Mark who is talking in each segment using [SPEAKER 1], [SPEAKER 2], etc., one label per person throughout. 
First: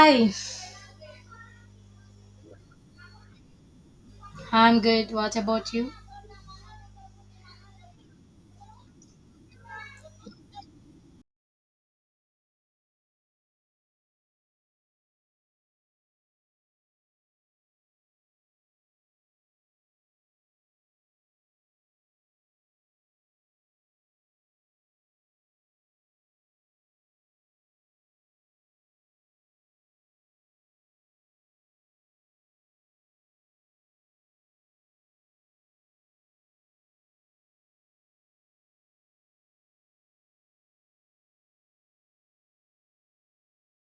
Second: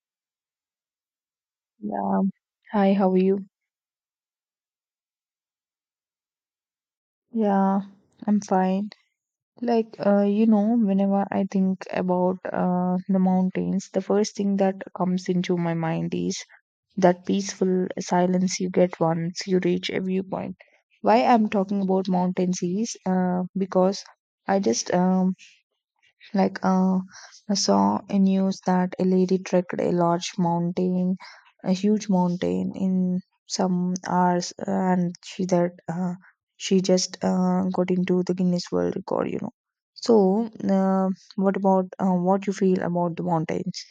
[SPEAKER 1] Hi,
[SPEAKER 2] Yeah. Hi, how are you?
[SPEAKER 1] I'm good. What about you?
[SPEAKER 2] Yeah, I'm fine. Whenever I think about the mountains, the first thing that comes into my mind is that peaceful silence you get once you reach a viewpoint. Why I'm talking about mountains is because I just um, Like, uh, I saw a news that a lady trekked a large mountain, a huge mountain, in some hours, and she just got into the Guinness World Record. You know. So, what about what you feel about the mountains?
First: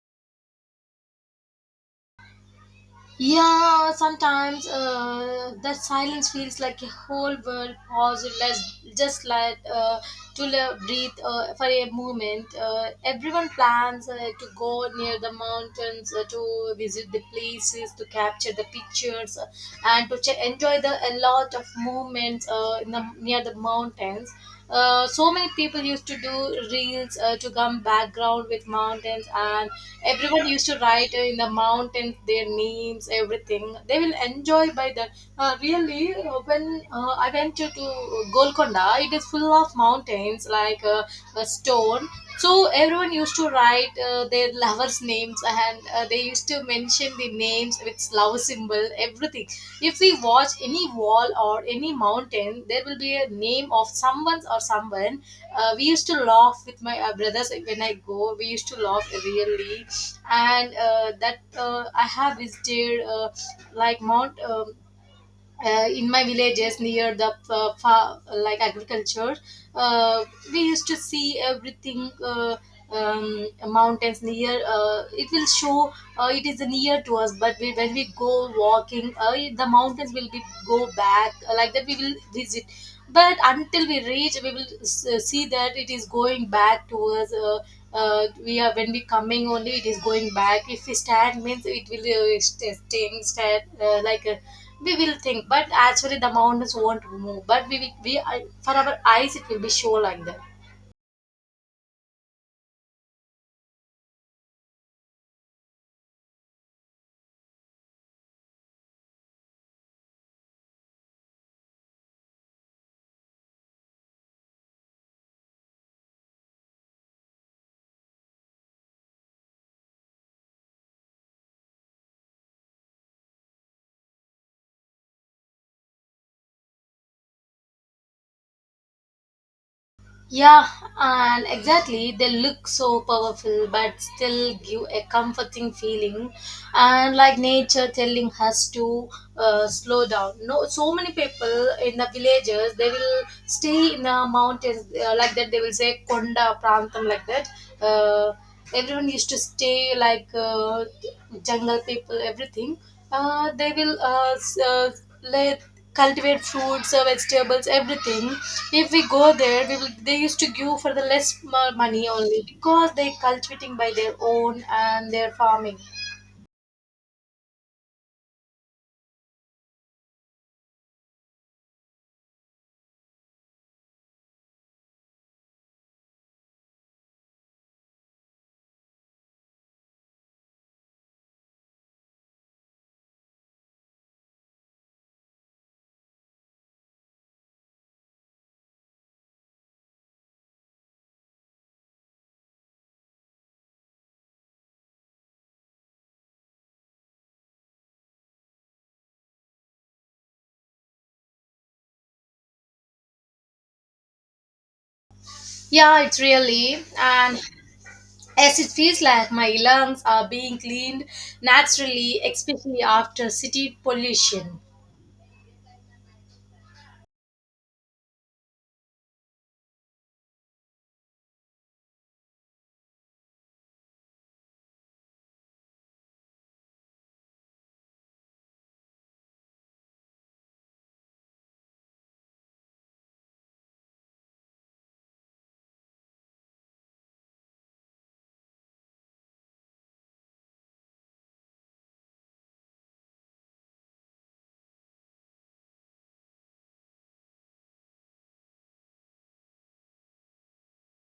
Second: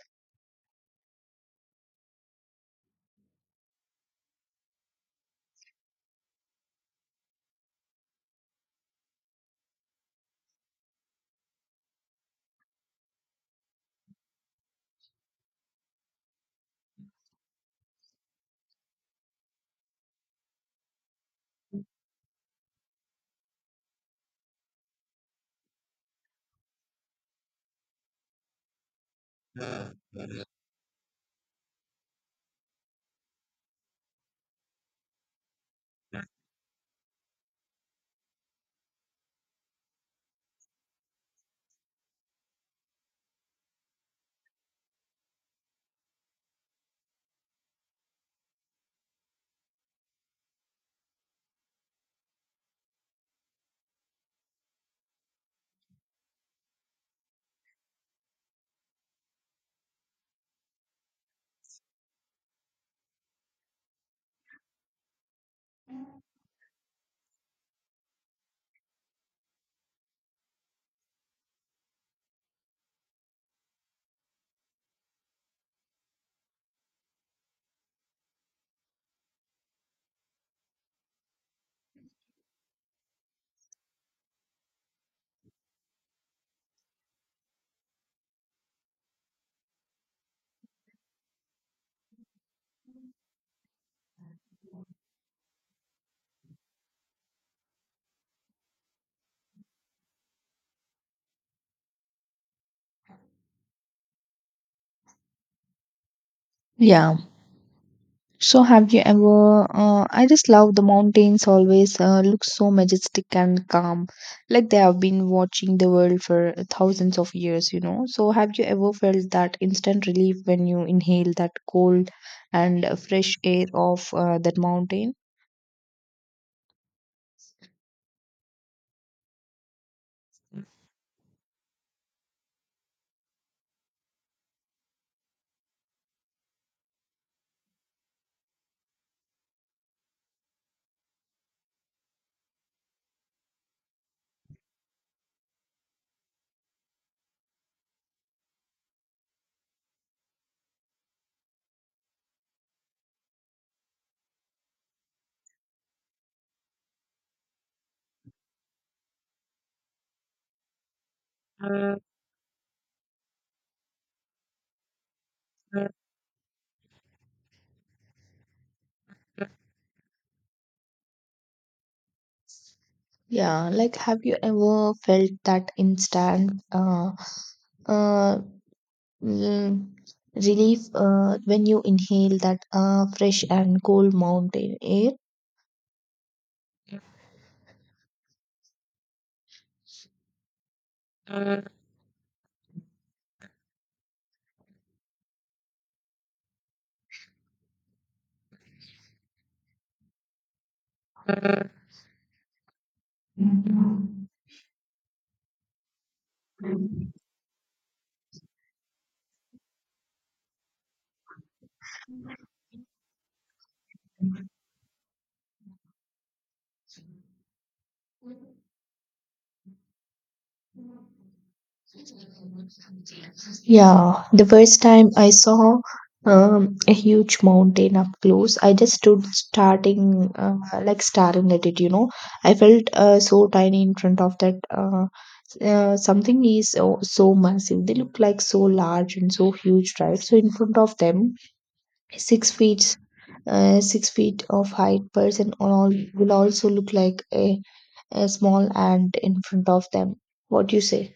[SPEAKER 1] Yeah, sometimes that silence feels like a whole world pause. Let's just let breathe for a moment. Everyone plans to go near the mountains to visit the places, to capture the pictures, and enjoy the a lot of movements in near the mountains. So many people used to do reels to come background with mountains, and everyone used to write in the mountains their names, everything. They will enjoy by that. When I went to Golconda, it is full of mountains like a stone. So everyone used to write their lovers' names, and they used to mention the names with love symbol, everything. If we watch any wall or any mountain, there will be a name of someone or someone. We used to laugh with my brothers when I go. We used to laugh really, and that I have visited like Mount. In my villages near the like agriculture uh, we used to see everything mountains near it will show it is near to us but we, when we go walking the mountains will be go back like that we will visit but until we reach we will see that it is going back to us we are when we coming only it is going back if we stand means it will staying stand we will think but actually the mountains won't move but we will we for our eyes it will be show like that.
[SPEAKER 2] Yeah. So have you ever I just love the mountains, always look so majestic and calm, like they have been watching the world for thousands of years, you know. So have you ever felt that instant relief when you inhale that cold and fresh air of that mountain?
[SPEAKER 1] Yeah, and exactly, they look so powerful but still give a comforting feeling, and like nature telling us to slow down. No, so many people in the villages they will stay in the mountains like that. They will say Konda Prantham like that. Uh, Everyone used to stay like jungle people, everything. They will let cultivate fruits vegetables everything if we go there we will, they used to give for the less money only because they cultivating by their own and their farming.
[SPEAKER 2] Yeah, like have you ever felt that instant uh, mm, relief when you inhale that fresh and cold mountain air?
[SPEAKER 1] Yeah, it's really, and as it feels like my lungs are being cleaned naturally, especially after city pollution.
[SPEAKER 2] Yeah, the first time I saw a huge mountain up close, I just stood starting like staring at it, you know. I felt so tiny in front of that. Something is so, so massive. They look like so large and so huge, right? So in front of them, 6 feet, 6 feet of height person all will also look like a small ant in front of them. What do you say?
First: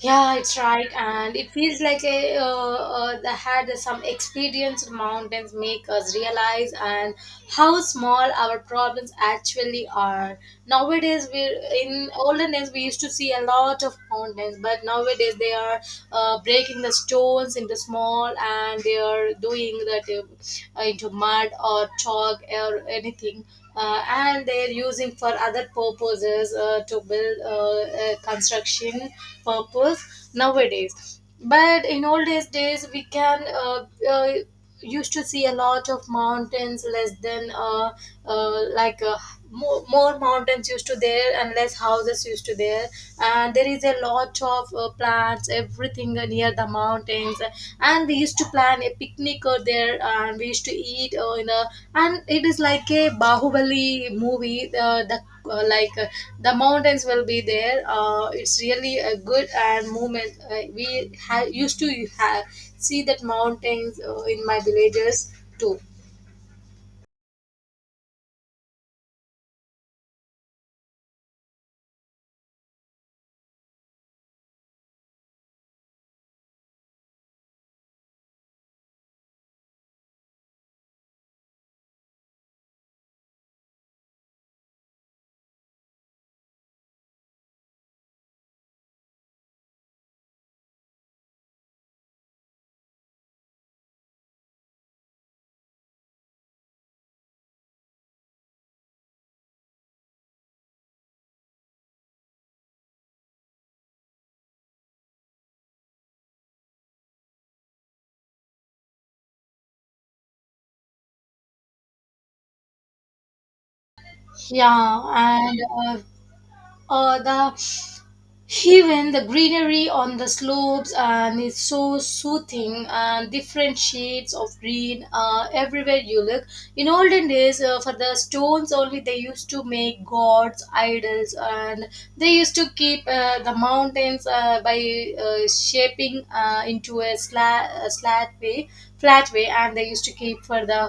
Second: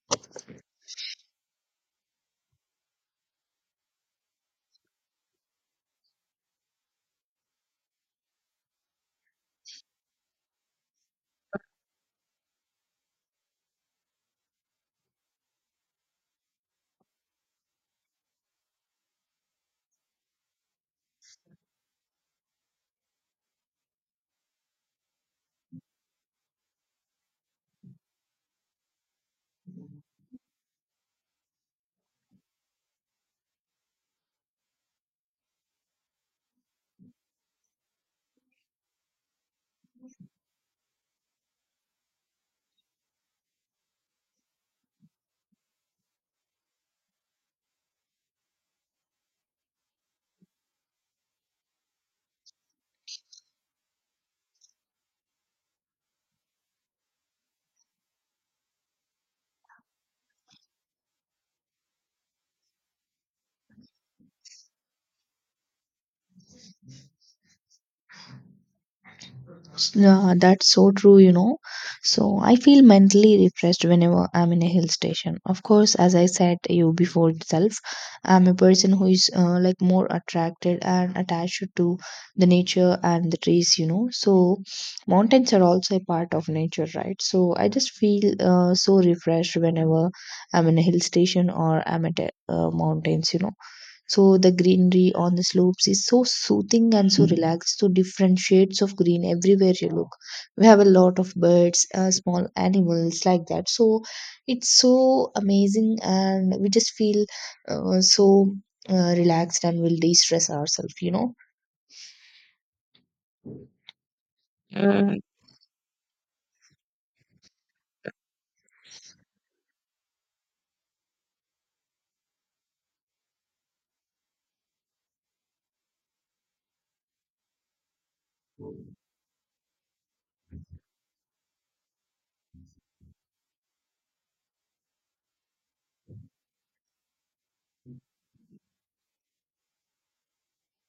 [SPEAKER 1] Yeah, it's right, and it feels like a the had some experience with mountains make us realize and how small our problems actually are. Nowadays, we In olden days we used to see a lot of mountains, but nowadays they are breaking the stones into small, and they are doing that into mud or chalk or anything, and they're using for other purposes to build a construction purpose nowadays, but in old days we can used to see a lot of mountains less than uh, like uh, more mountains used to there and less houses used to there, and there is a lot of plants everything near the mountains, and we used to plan a picnic over there, and we used to eat in a, and it is like a bahubali movie uh, like uh, the mountains will be there. It's really a good and movement we used to see that mountains in my villages too.
[SPEAKER 2] Yeah, that's so true, you know. So I feel mentally refreshed whenever I'm in a hill station. Of course, as I said you before itself, I'm a person who is like more attracted and attached to the nature and the trees, you know. So mountains are also a part of nature, right? So I just feel so refreshed whenever I'm in a hill station or I'm at a, mountains, you know. So the greenery on the slopes is so soothing and so relaxed. So different shades of green everywhere you look. We have a lot of birds, small animals like that. So it's so amazing, and we just feel so relaxed and will de-stress ourselves. You
[SPEAKER 1] yeah
[SPEAKER 2] know.
[SPEAKER 1] and uh, uh, the Even the greenery on the slopes and it's so soothing, and different shades of green everywhere you look. In olden days, for the stones only, they used to make gods, idols, and they used to keep the mountains by shaping a slat way, flat way, and they used to keep for the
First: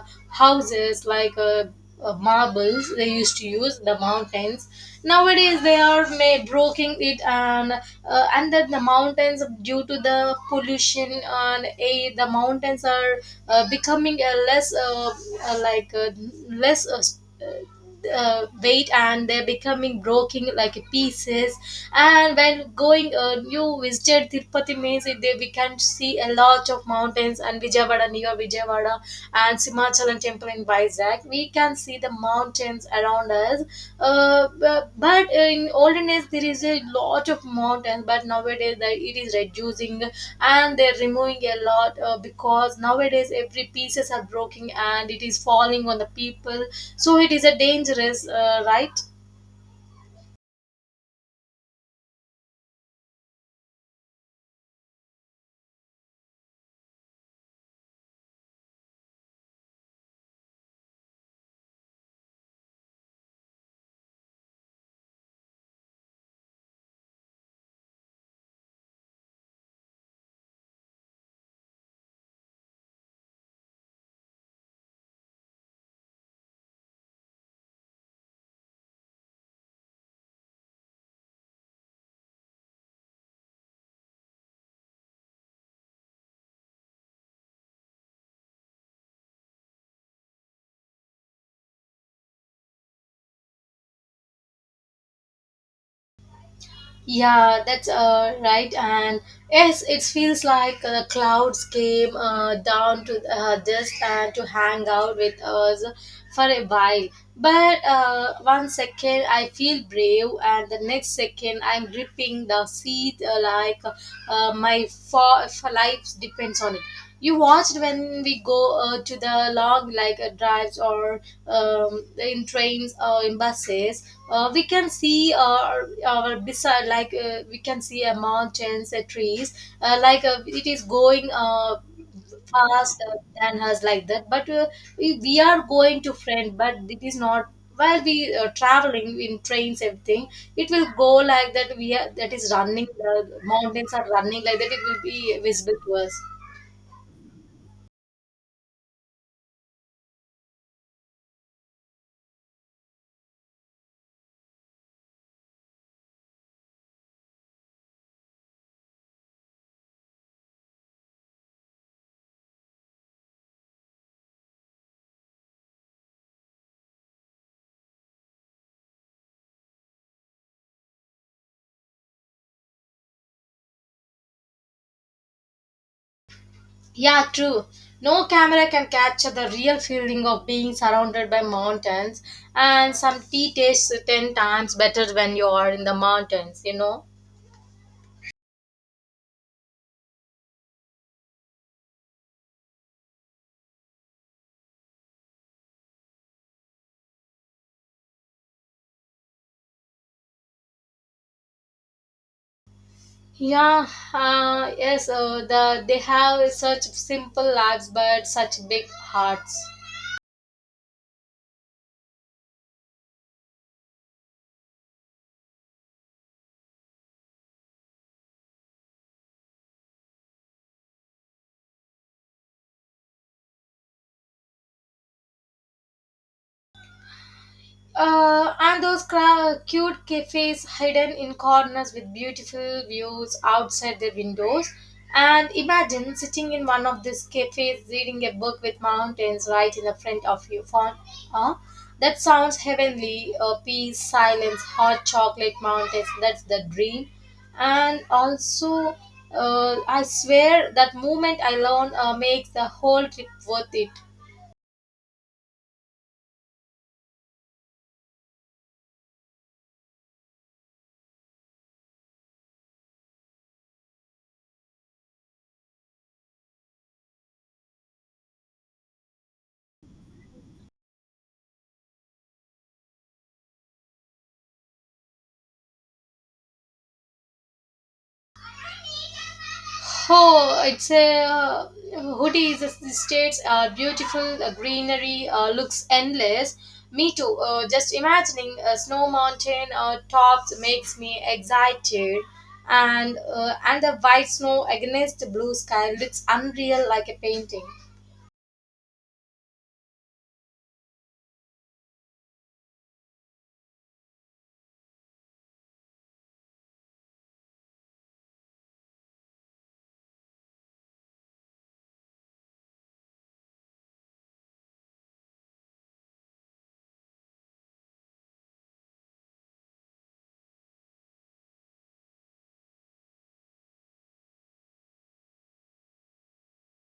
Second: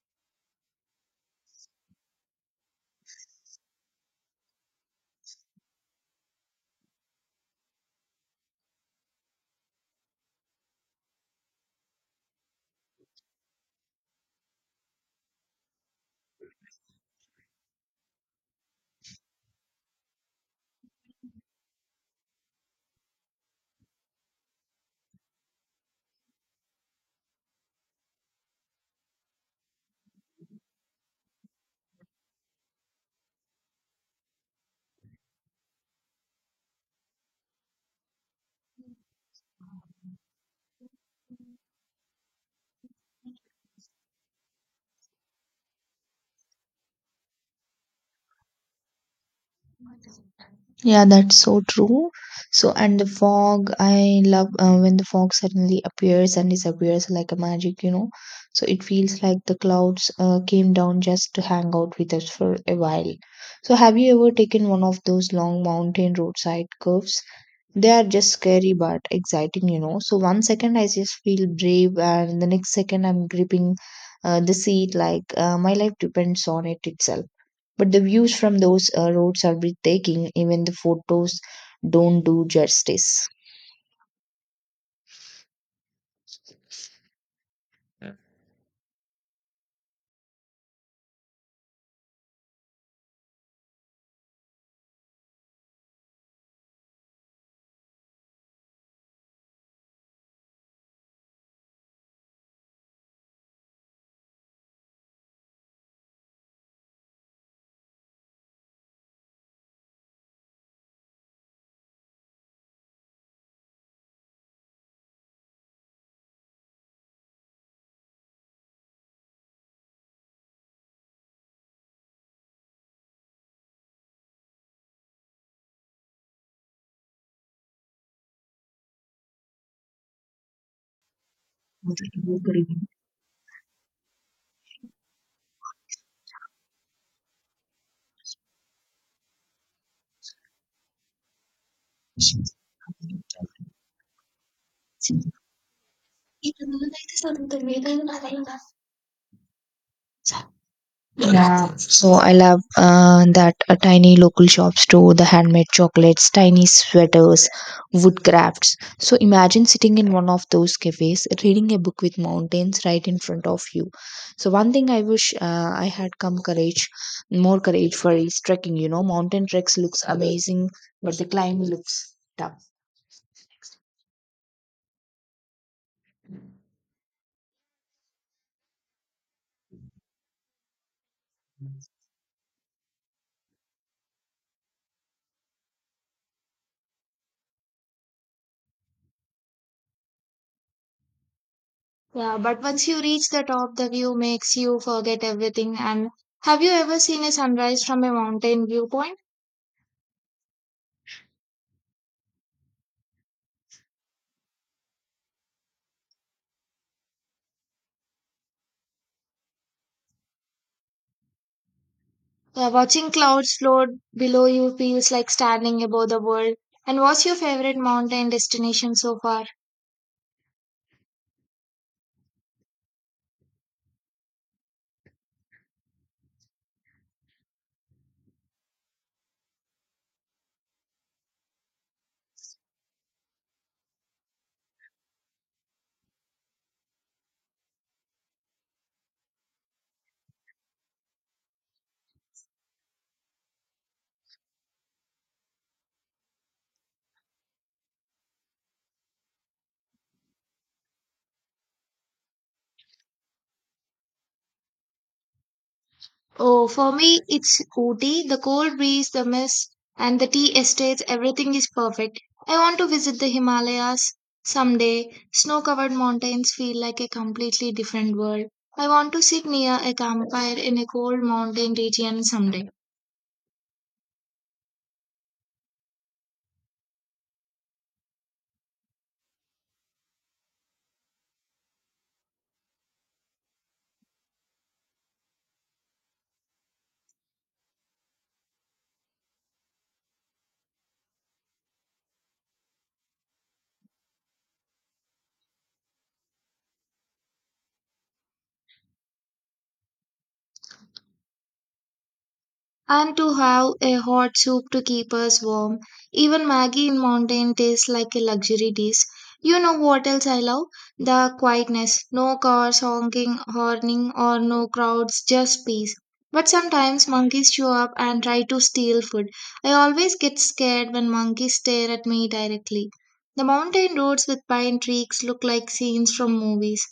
[SPEAKER 1] houses like. Marbles they used to use the mountains. Nowadays they are breaking it, and then the mountains, due to the pollution and a the mountains are becoming a less uh, like uh, less weight, and they're becoming broken like pieces. And when going you visited tirupati means they, we can see a lot of mountains, and vijayawada near vijayawada and simachalam temple in vizag, we can see the mountains around us as but in olden days there is a lot of mountains, but nowadays that it is reducing, and they're removing a lot because nowadays every pieces are broken and it is falling on the people, so it is a dangerous right.
[SPEAKER 2] Yeah, that's so true. So, and the fog, I love when the fog suddenly appears and disappears like a magic, you know. So, it feels like the clouds came down just to hang out with us for a while. So, have you ever taken one of those long mountain roadside curves? They are just scary but exciting, you know. So, one second I just feel brave, and the next second I'm gripping the seat like my life depends on it itself. But the views from those roads are breathtaking, even the photos don't do justice.
[SPEAKER 1] Yeah, that's right. And yes, it feels like the clouds came down to this and to hang out with us for a while. But one second I feel brave, and the next second I'm gripping the seat uh, my fo- life depends on it. You watched when we go to the long like drives or in trains or in buses, we can see our beside like we can see a mountains a trees it is going fast than us like that, but we are going to friend, but it is not while we traveling in trains everything, it will go like that. We are that is running, the mountains are running like that, it will be visible to us.
[SPEAKER 2] Yeah, so I love that tiny local shops too, the handmade chocolates, tiny sweaters, wood crafts. So imagine sitting in one of those cafes, reading a book with mountains right in front of you. So one thing I wish I had come courage, more courage for, is trekking. You know, mountain treks looks amazing, but the climb looks tough.
[SPEAKER 1] Yeah, true. No camera can capture the real feeling of being surrounded by mountains, and some tea tastes 10 times better when you are in the mountains, you know.
[SPEAKER 2] Yeah, but once you reach the top, the view makes you forget everything. And have you ever seen a sunrise from a mountain viewpoint?
[SPEAKER 1] Yeah, yes, they have such simple lives but such big hearts.
[SPEAKER 2] Yeah, watching clouds float below you feels like standing above the world. And what's your favorite mountain destination so far?
[SPEAKER 1] And those cute cafes hidden in corners with beautiful views outside their windows. And imagine sitting in one of these cafes reading a book with mountains right in the front of you. Huh? That sounds heavenly. Peace, silence, hot chocolate mountains. That's the dream. And also, I swear that moment alone makes the whole trip worth it.
[SPEAKER 2] Oh, for me, it's Ooty. The cold breeze, the mist, and the tea estates, everything is perfect. I want to visit the Himalayas someday. Snow covered mountains feel like a completely different world. I want to sit near a campfire in a cold mountain region someday.
[SPEAKER 1] Oh, it's a hoodie. Is the states are beautiful, greenery looks endless. Me too. Just imagining a snow mountain tops makes me excited, and the white snow against the blue sky looks unreal, like a painting.
[SPEAKER 2] And to have a hot soup to keep us warm. Even Maggie in mountain tastes like a luxury dish. You know what else I love? The quietness. No cars honking, horning, or no crowds, just peace. But sometimes monkeys show up and try to steal food. I always get scared when monkeys stare at me directly. The mountain roads with pine trees look like scenes from movies.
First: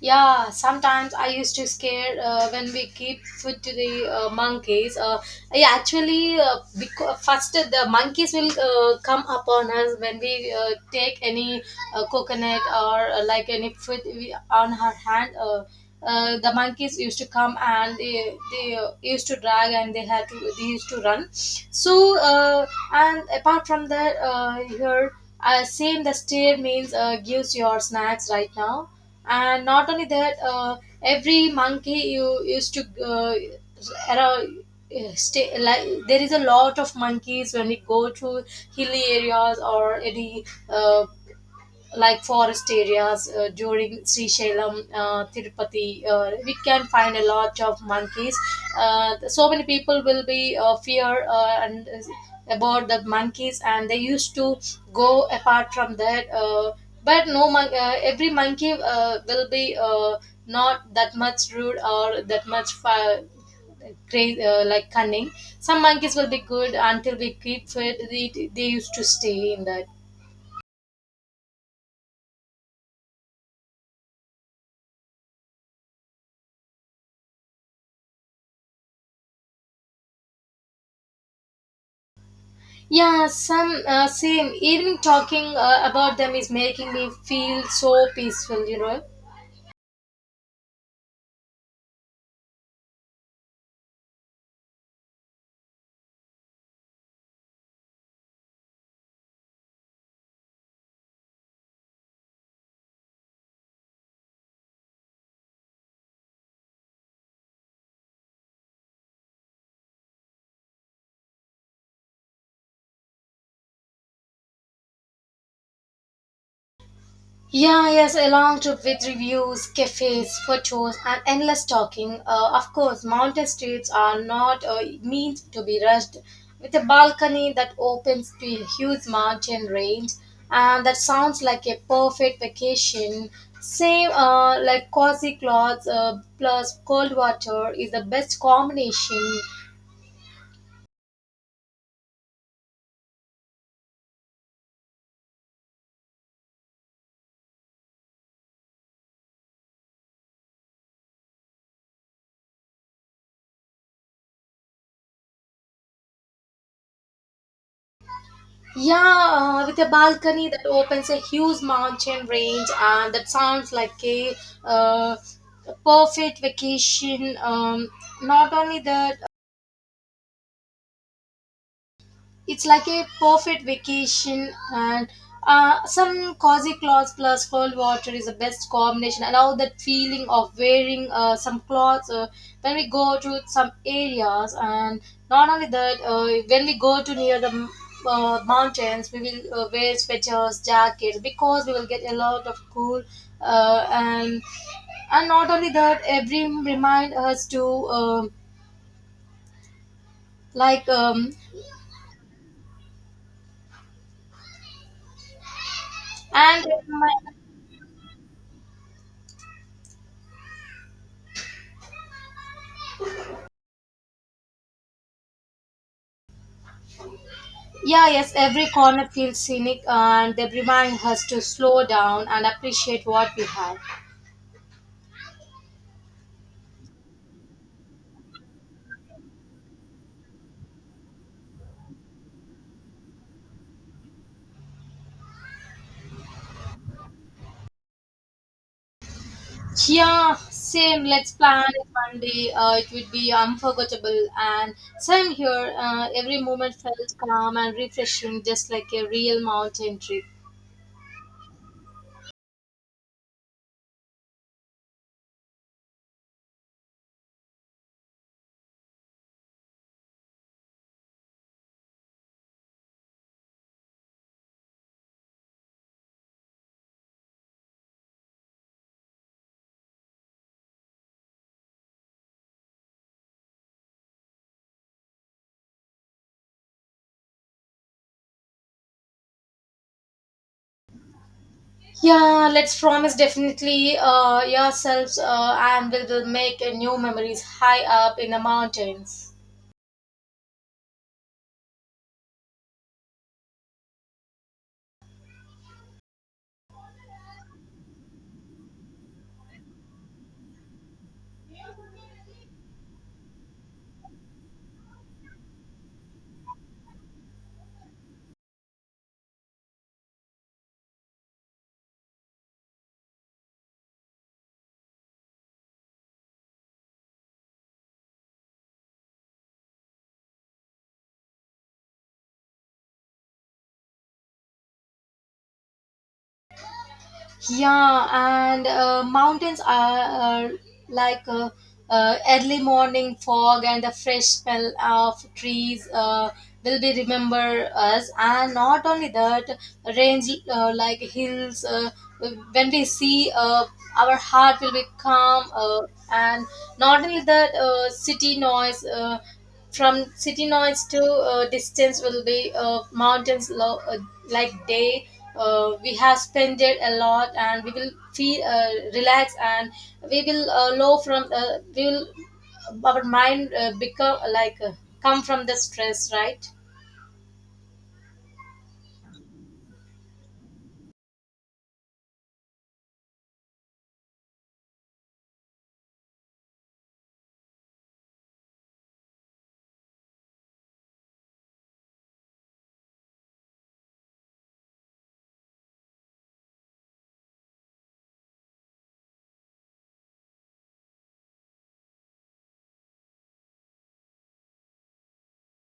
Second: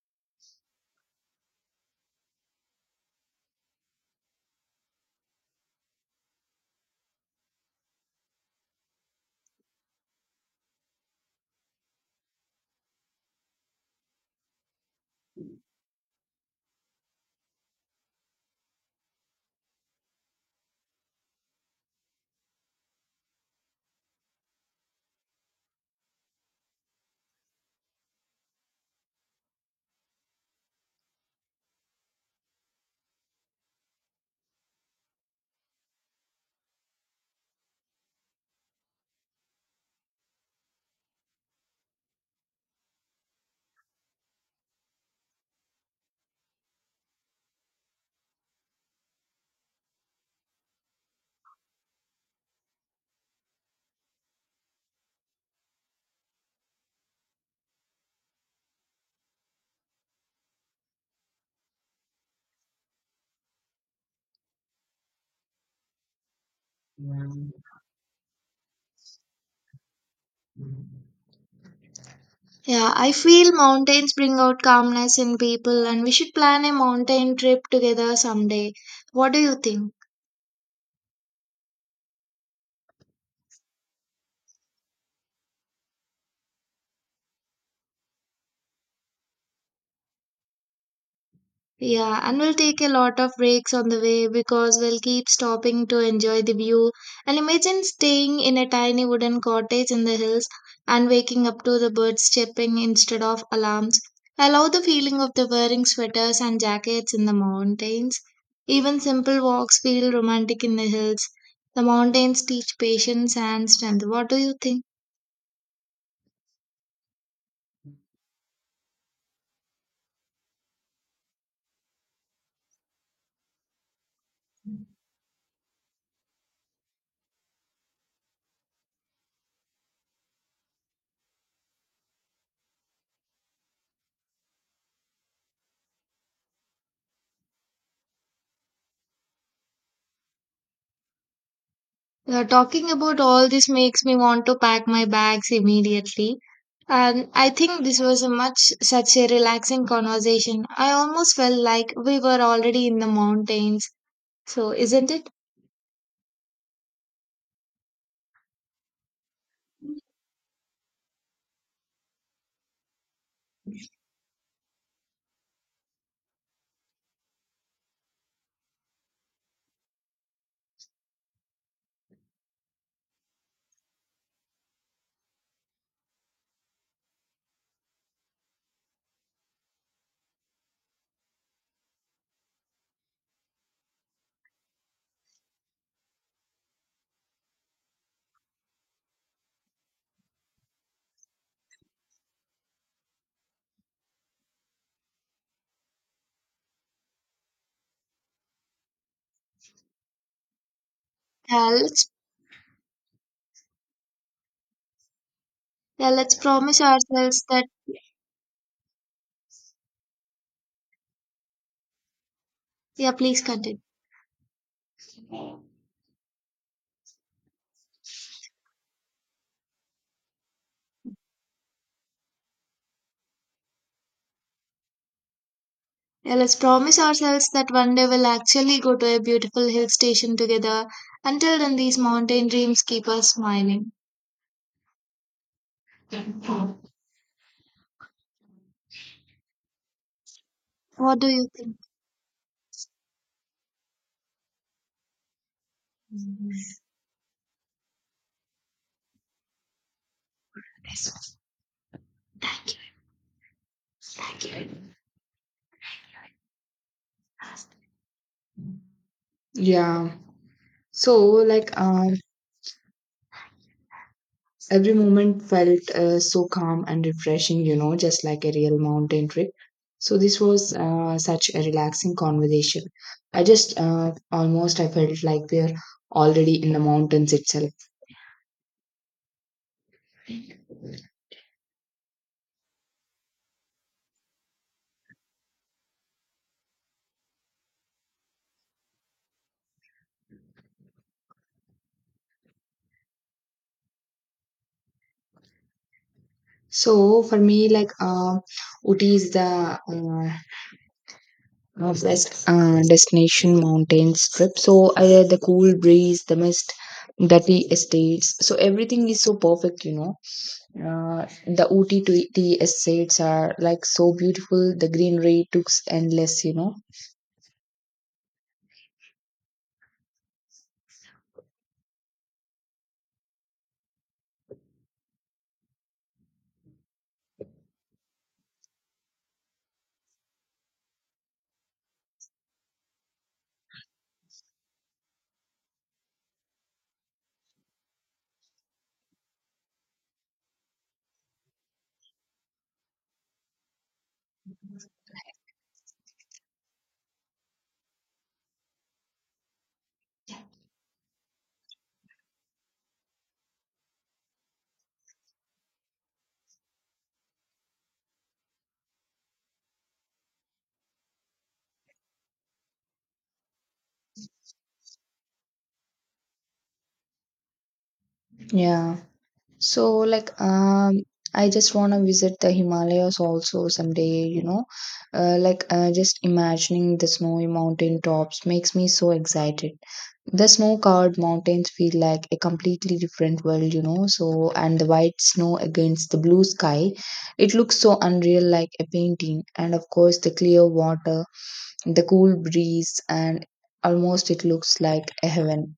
[SPEAKER 1] Yeah, sometimes I used to scare when we keep food to the monkeys. Yeah, actually, because first the monkeys will come upon us when we take any coconut or like any food we, on her hand. The monkeys used to come and they used to drag and they had to they used to run so and apart from that here same the steer means gives your snacks right now, and not only that every monkey you used to around stay like there is a lot of monkeys when we go to hilly areas or any uh, like forest areas during Srisailam, Tirupati, we can find a lot of monkeys. So many people will be fear and about the monkeys, and they used to go apart from that. But no, every monkey will be not that much rude or that much crazy, like cunning. Some monkeys will be good until we keep it. They used to stay in that.
[SPEAKER 2] Yeah, I feel mountains bring out calmness in people, and we should plan a mountain trip together someday. What do you think?
[SPEAKER 1] Yeah, some same. Even talking about them is making me feel so peaceful, you know.
[SPEAKER 2] Yeah, and we'll take a lot of breaks on the way because we'll keep stopping to enjoy the view. And imagine staying in a tiny wooden cottage in the hills and waking up to the birds chirping instead of alarms. I love the feeling of the wearing sweaters and jackets in the mountains. Even simple walks feel romantic in the hills. The mountains teach patience and strength. What do you think?
[SPEAKER 1] Yeah, yes, a long trip with reviews, cafes, photos, and endless talking. Of course, mountain streets are not meant to be rushed. With a balcony that opens to a huge mountain range, and that sounds like a perfect vacation. Same like cozy clothes plus cold water is the best combination.
[SPEAKER 2] Yeah, talking about all this makes me want to pack my bags immediately. And I think this was a much such a relaxing conversation. I almost felt like we were already in the mountains. So isn't it?
[SPEAKER 1] Yeah, with a balcony that opens a huge mountain range, and that sounds like uh, a perfect vacation. Not only that, it's like a perfect vacation, and some cozy clothes plus cold water is the best combination. And all that feeling of wearing some clothes when we go to some areas, and not only that, when we go to near the mountains, we will wear sweaters, jackets, because we will get a lot of cool. Uh, and and not only that, every remind us to like
[SPEAKER 2] Yeah, let's yeah, let's
[SPEAKER 1] and
[SPEAKER 2] promise ourselves that yeah, please continue.
[SPEAKER 1] yeah, yes, every corner feels scenic, and they remind us to slow down and appreciate what we have.
[SPEAKER 2] Yeah, let's promise ourselves that one day we'll actually go to a beautiful hill station together. Until then, these mountain dreams keep us smiling.
[SPEAKER 1] Yeah, same.
[SPEAKER 2] What do
[SPEAKER 1] Let's
[SPEAKER 2] you
[SPEAKER 1] plan
[SPEAKER 2] think?
[SPEAKER 1] it one day. It would be unforgettable. And same here. Every moment felt calm and refreshing, just like a real mountain trip.
[SPEAKER 2] Yeah. So, like, um, every moment felt so calm and refreshing, you know, just like a real mountain trip. So this was such a relaxing conversation. I just almost I felt like we're already in the mountains itself.
[SPEAKER 1] Yeah, let's promise definitely yourselves and we will make new memories high up in the mountains.
[SPEAKER 2] So for me, like Ooty is the best destination mountains trip. So the cool breeze, the mist, dirty estates. So everything is so perfect, you know. The Uti to the estates are like so beautiful. The greenery looks endless, you know.
[SPEAKER 1] Yeah, and mountains are like uh, early morning fog and the fresh smell of trees will be remember us. And not only that, range like hills. When we see, our heart will be calm. And not only that, city noise. From city noise to distance will be like day. We have spent it a lot and we will feel relaxed, and we will low from we will our mind become like come from the stress, right?
[SPEAKER 2] Yeah. So, like I just want to visit the Himalayas also someday, you know. Just imagining the snowy mountain tops makes me so excited. The snow-covered mountains feel like a completely different world, you know. So and the white snow against the blue sky, it looks so unreal, like a painting. And of course the clear water, the cool breeze, and almost it looks like a heaven.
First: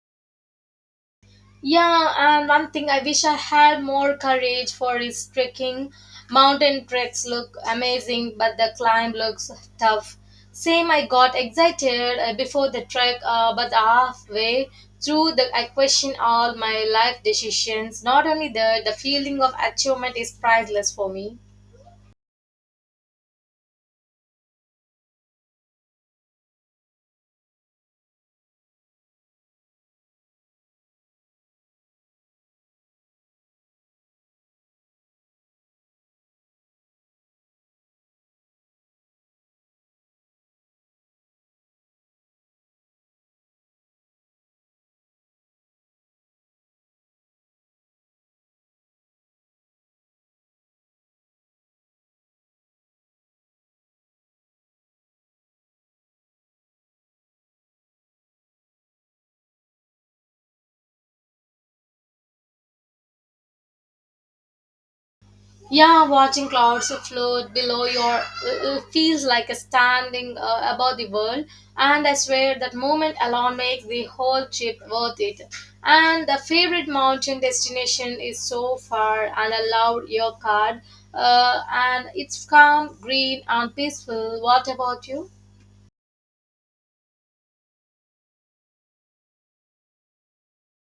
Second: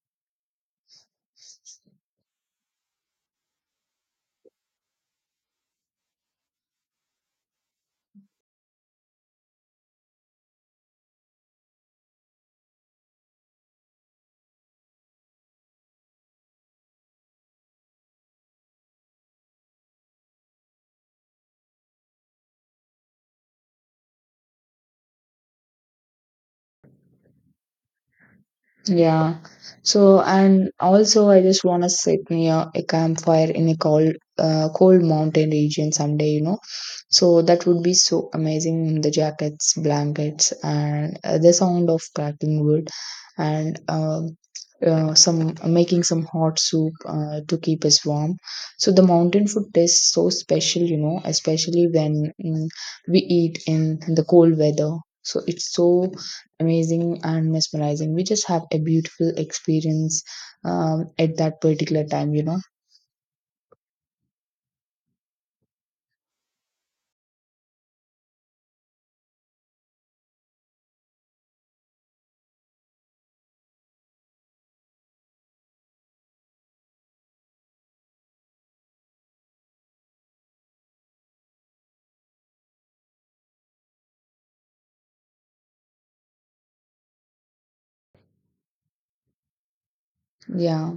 [SPEAKER 1] Yeah, and one thing I wish I had more courage for is trekking. Mountain treks look amazing, but the climb looks tough. Same, I got excited before the trek, but halfway through, I question all my life decisions. Not only that, the feeling of achievement is priceless for me.
[SPEAKER 2] Yeah. So, and also, I just want to sit near a campfire in a cold, cold mountain region someday, you know. So, that would be so amazing. The jackets, blankets, and the sound of cracking wood, and some, making some hot soup to keep us warm. So, the mountain food tastes so special, you know, especially when we eat in the cold weather. So, it's so amazing and mesmerizing. We just have a beautiful experience at that particular time, you know.
[SPEAKER 1] Yeah, watching clouds float below your feels like a standing above the world, and I swear that moment alone makes the whole trip worth it. And the favorite mountain destination is so far, and I love your card. And it's calm, green, and peaceful. What about you?
[SPEAKER 2] Yeah.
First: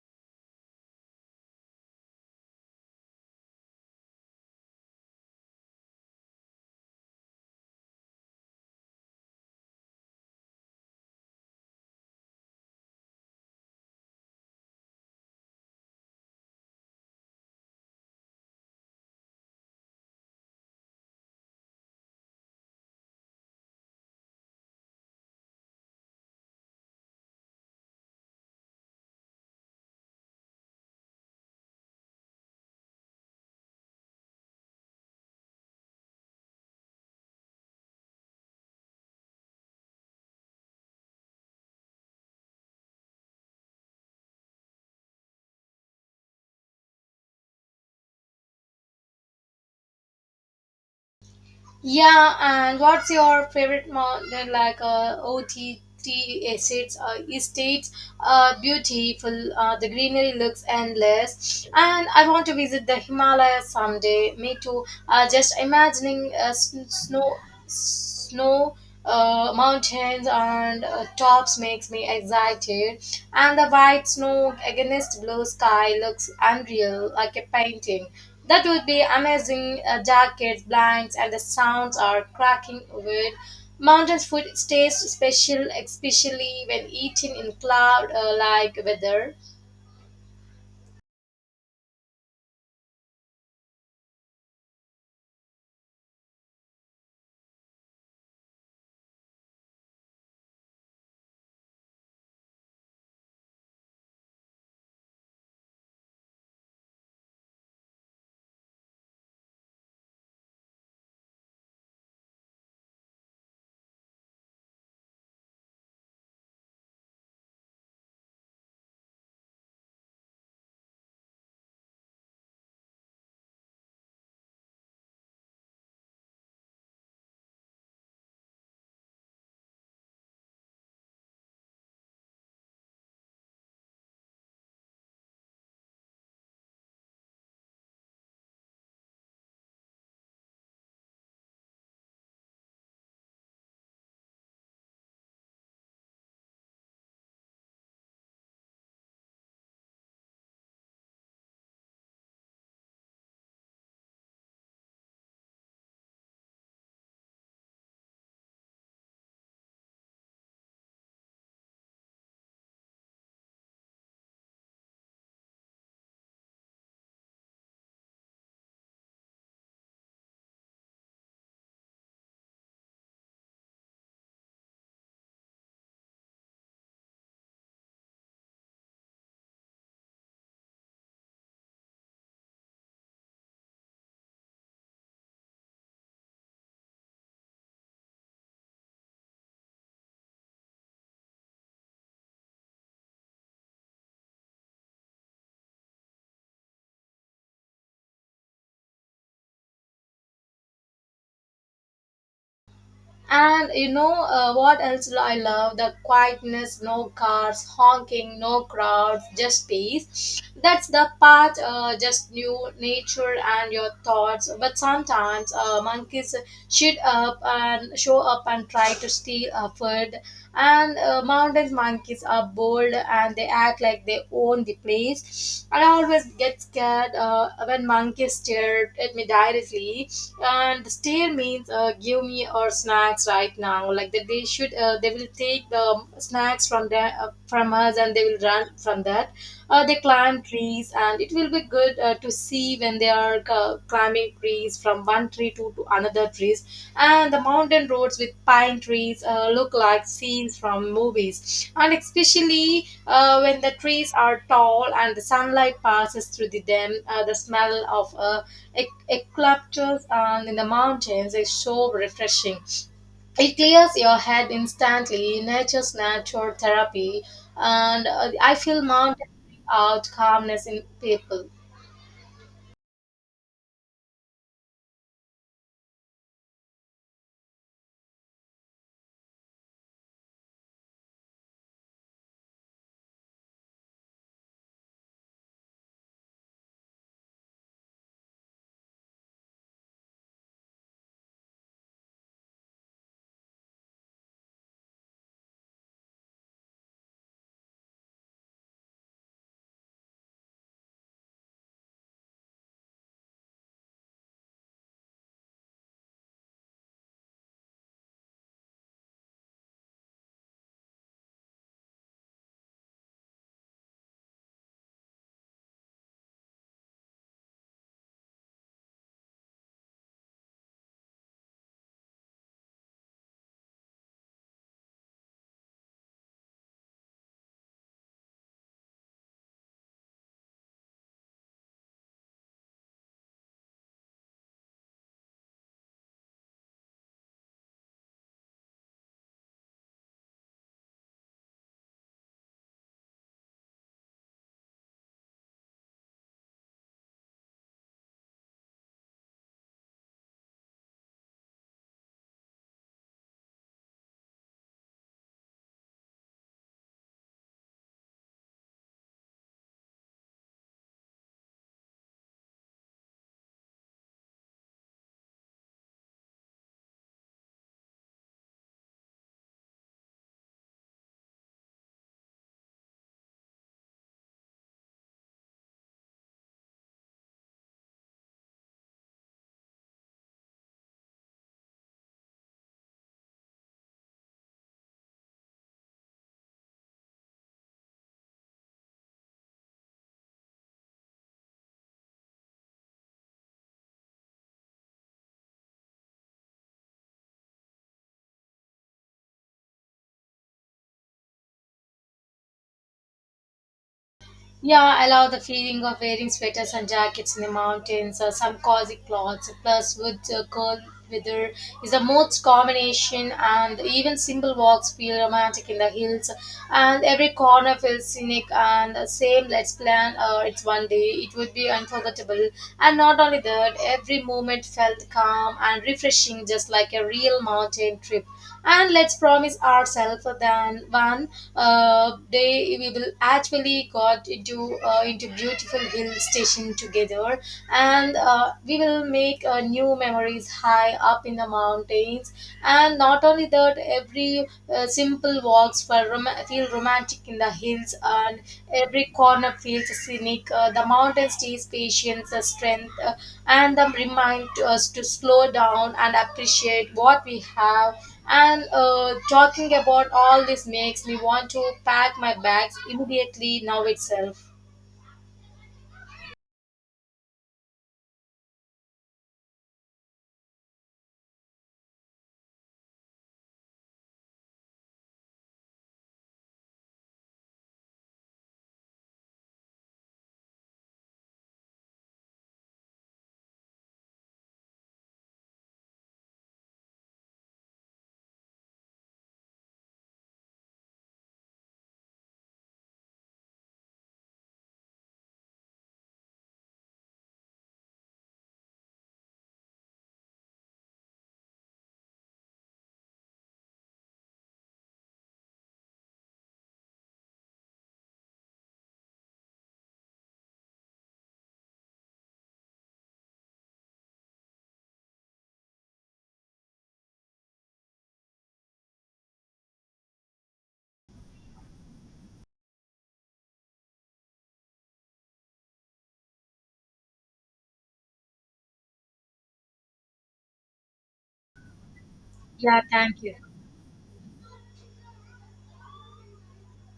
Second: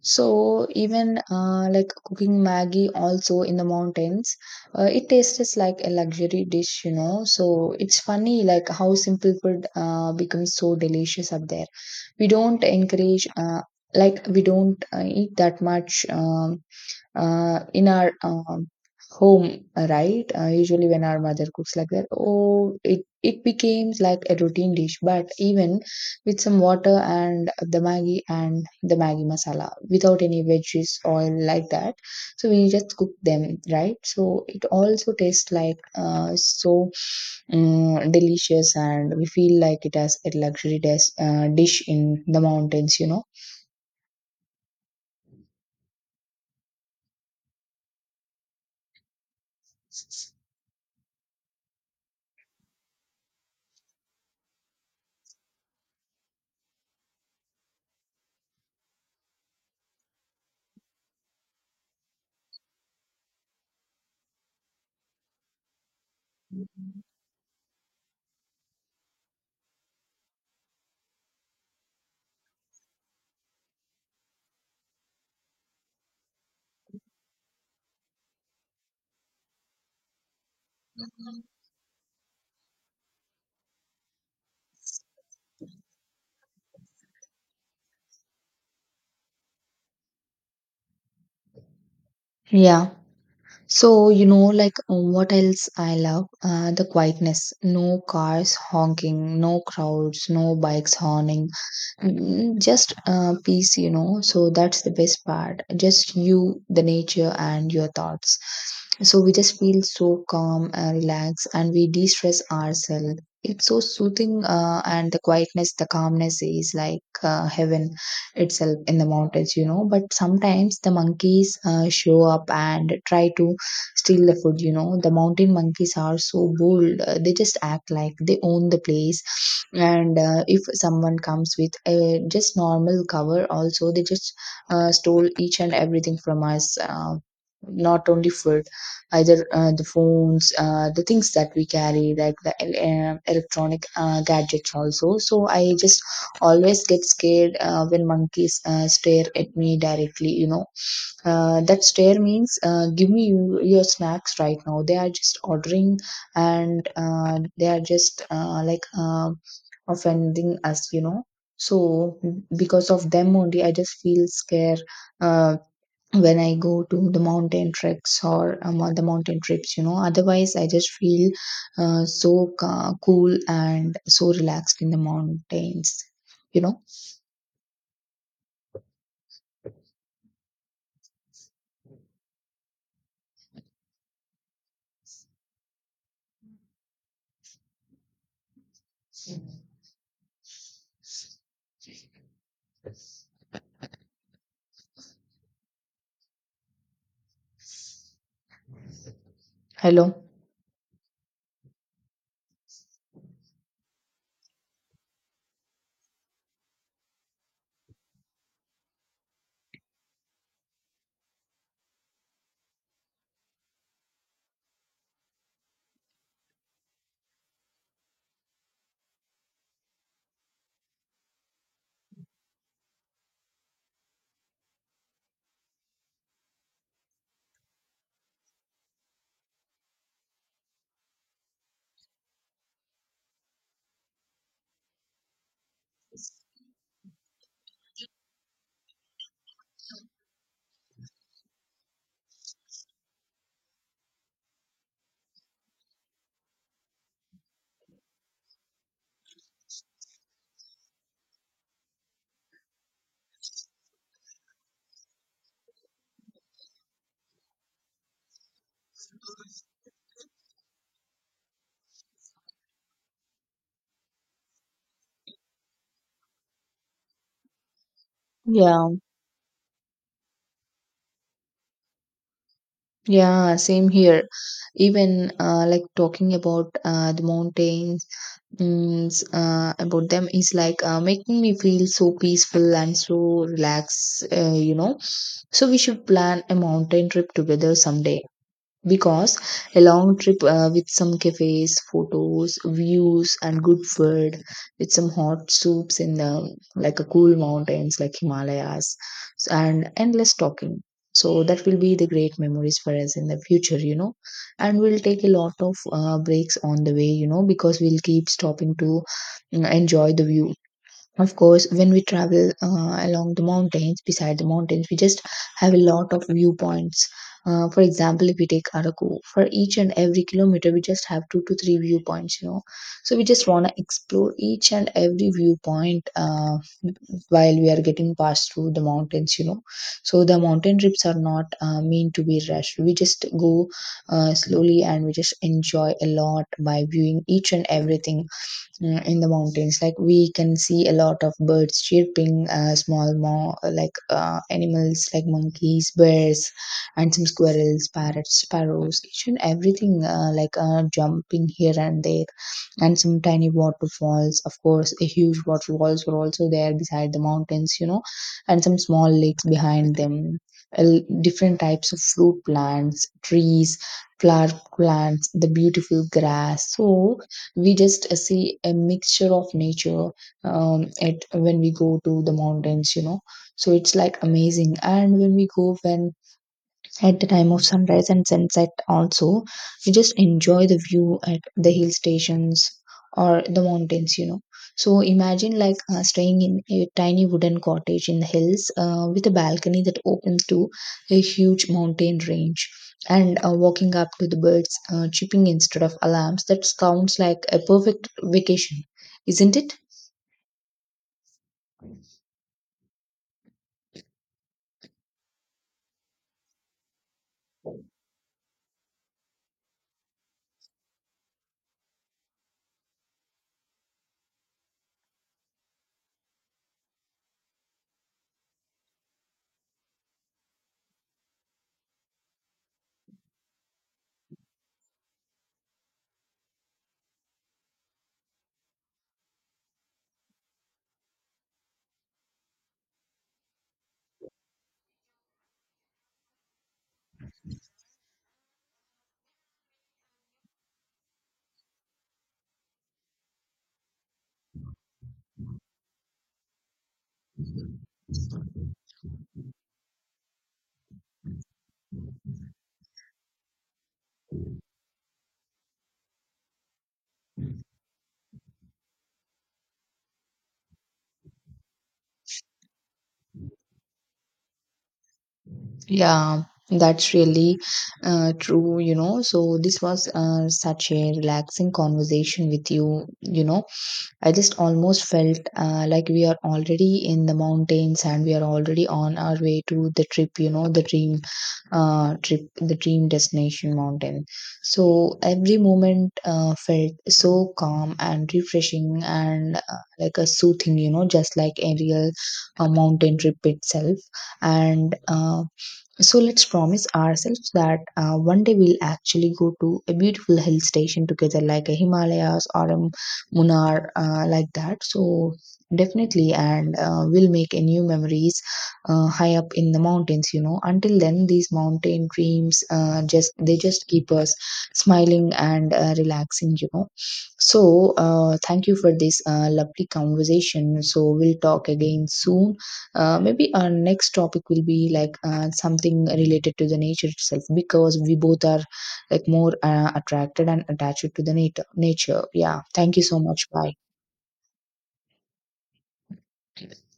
[SPEAKER 2] So even like cooking Maggie also in the mountains, it tastes like a luxury dish, you know. So it's funny like how simple food becomes so delicious up there. We don't encourage like we don't eat that much. In our home, right? Usually, when our mother cooks like that, oh, it becomes like a routine dish. But even with some water and the Maggi masala, without any veggies, oil like that, so we just cook them, right? So it also tastes like so delicious, and we feel like it has a luxury dish in the mountains, you know?
[SPEAKER 1] Yeah, and what's your favorite mountain? Estates, beautiful, the greenery looks endless, and I want to visit the Himalayas someday. Me too. Just imagining snow, mountains and tops makes me excited, and the white snow against blue sky looks unreal, like a painting. That would be amazing. Jackets, blinds, and the sounds are cracking wood. Mountain food tastes special, especially when eaten in cloud like weather.
[SPEAKER 2] Yeah. So, you know, like what else I love? The quietness. No cars honking, no crowds, no bikes honking. Just peace, you know. So that's the best part. Just you, the nature, and your thoughts. So we just feel so calm and relaxed, and we de stress ourselves. It's so soothing, and the quietness, the calmness is like heaven itself in the mountains, you know. But sometimes the monkeys show up and try to steal the food, you know. The mountain monkeys are so bold, they just act like they own the place, and if someone comes with a just normal cover also, they just stole each and everything from us, not only food, either the phones, the things that we carry like the electronic gadgets also. So I just always get scared when monkeys stare at me directly, you know. That stare means, give me you, your snacks right now. They are just ordering, and they are just like offending us, you know. So, because of them only, I just feel scared uh, when I go to the mountain treks or the mountain trips, you know. Otherwise, I just feel so cool and so relaxed in the mountains, you know. Hello.
[SPEAKER 1] And you know what else I love? The quietness, no cars, honking, no crowds, just peace. That's the part, just you, nature, and your thoughts. But sometimes monkeys shoot up and show up and try to steal our food. And mountain monkeys are bold and they act like they own the place. I always get scared when monkeys stare at me directly, and stare means, give me our snacks right now. Like that, they will take the snacks from the from us, and they will run from that. They climb trees and it will be good to see when they are climbing trees from one tree to another trees. And the mountain roads with pine trees look like scenes from movies, and especially when the trees are tall and the sunlight passes through them. Uh, the smell of eucalyptus and in the mountains is so refreshing. It clears your head instantly. Nature's natural therapy. And I feel
[SPEAKER 2] Yeah.
[SPEAKER 1] mountain bring out calmness in people.
[SPEAKER 2] Yeah, same here. Even like talking about the mountains, about them is like making me feel so peaceful and so relaxed, you know. So we should plan a mountain trip together someday because a long trip with some cafes, photos, views, and good food, with some hot soups in the like a cool mountains like Himalayas, and endless talking. So that will be the great memories for us in the future, you know. And we'll take a lot of breaks on the way, you know, because we'll keep stopping to enjoy the view. Of course, when we travel along the mountains, beside the mountains, we just have a lot of viewpoints. For example, if we take Araku, for each and every kilometer, we just have two to three viewpoints, you know. So we just want to explore each and every viewpoint while we are getting passed through the mountains, you know. So the mountain trips are not meant to be rushed. We just go slowly and we just enjoy a lot by viewing each and everything in the mountains, like we can see a lot of birds chirping, small animals like monkeys, bears, and some squirrels, parrots, sparrows, each and everything jumping here and there, and some tiny waterfalls, of course a huge waterfalls were also there beside the mountains, you know, and some small lakes behind them. Different types of fruit plants, trees, flower plants, the beautiful grass. So we just see a mixture of nature, at when we go to the mountains, you know. So it's like amazing, and when we go, when at the time of sunrise and sunset also, you just enjoy the view at the hill stations or the mountains, you know. So imagine like staying in a tiny wooden cottage in the hills with a balcony that opens to a huge mountain range, and walking up to the birds chirping instead of alarms. That sounds like a perfect vacation, isn't it?
[SPEAKER 1] Yeah, I love the feeling of wearing sweaters and jackets in the mountains or some cozy clothes. Plus, with cold weather is the most combination, and even simple walks feel romantic in the hills. And every corner feels scenic. And the same, let's plan. It's one day. It would be unforgettable. And not only that, every moment climate felt calm and refreshing, just like a real mountain trip. And let's promise ourselves that one day we will actually got into beautiful hill station together, and we will make new memories high up in the mountains. And not only that, every simple walks feel romantic in the hills, and every corner feels scenic. The mountains teach patience, strength, and remind us to slow down and appreciate what we have. And talking about all this makes me want to pack my bags immediately now itself.
[SPEAKER 2] Yeah, that's really true, you know. So, this was such a relaxing conversation with you, you know. I just almost felt like we are already in the mountains, and we are already on our way to the trip, you know, the dream trip, the dream destination mountain. So, every moment felt so calm and refreshing and like a soothing, you know, just like a real mountain trip itself. And so let's promise ourselves that one day we'll actually go to a beautiful hill station together, like a Himalayas or a Munnar, like that. So definitely, and we'll make a new memories high up in the mountains. You know, until then, these mountain dreams just they just keep us smiling and relaxing. You know, so thank you for this lovely conversation. So we'll talk again soon, maybe our next topic will be like something related to the nature itself, because we both are like more attracted and attached to the nature. Yeah,
[SPEAKER 1] Yeah,
[SPEAKER 2] thank you so
[SPEAKER 1] thank you.
[SPEAKER 2] much. Bye.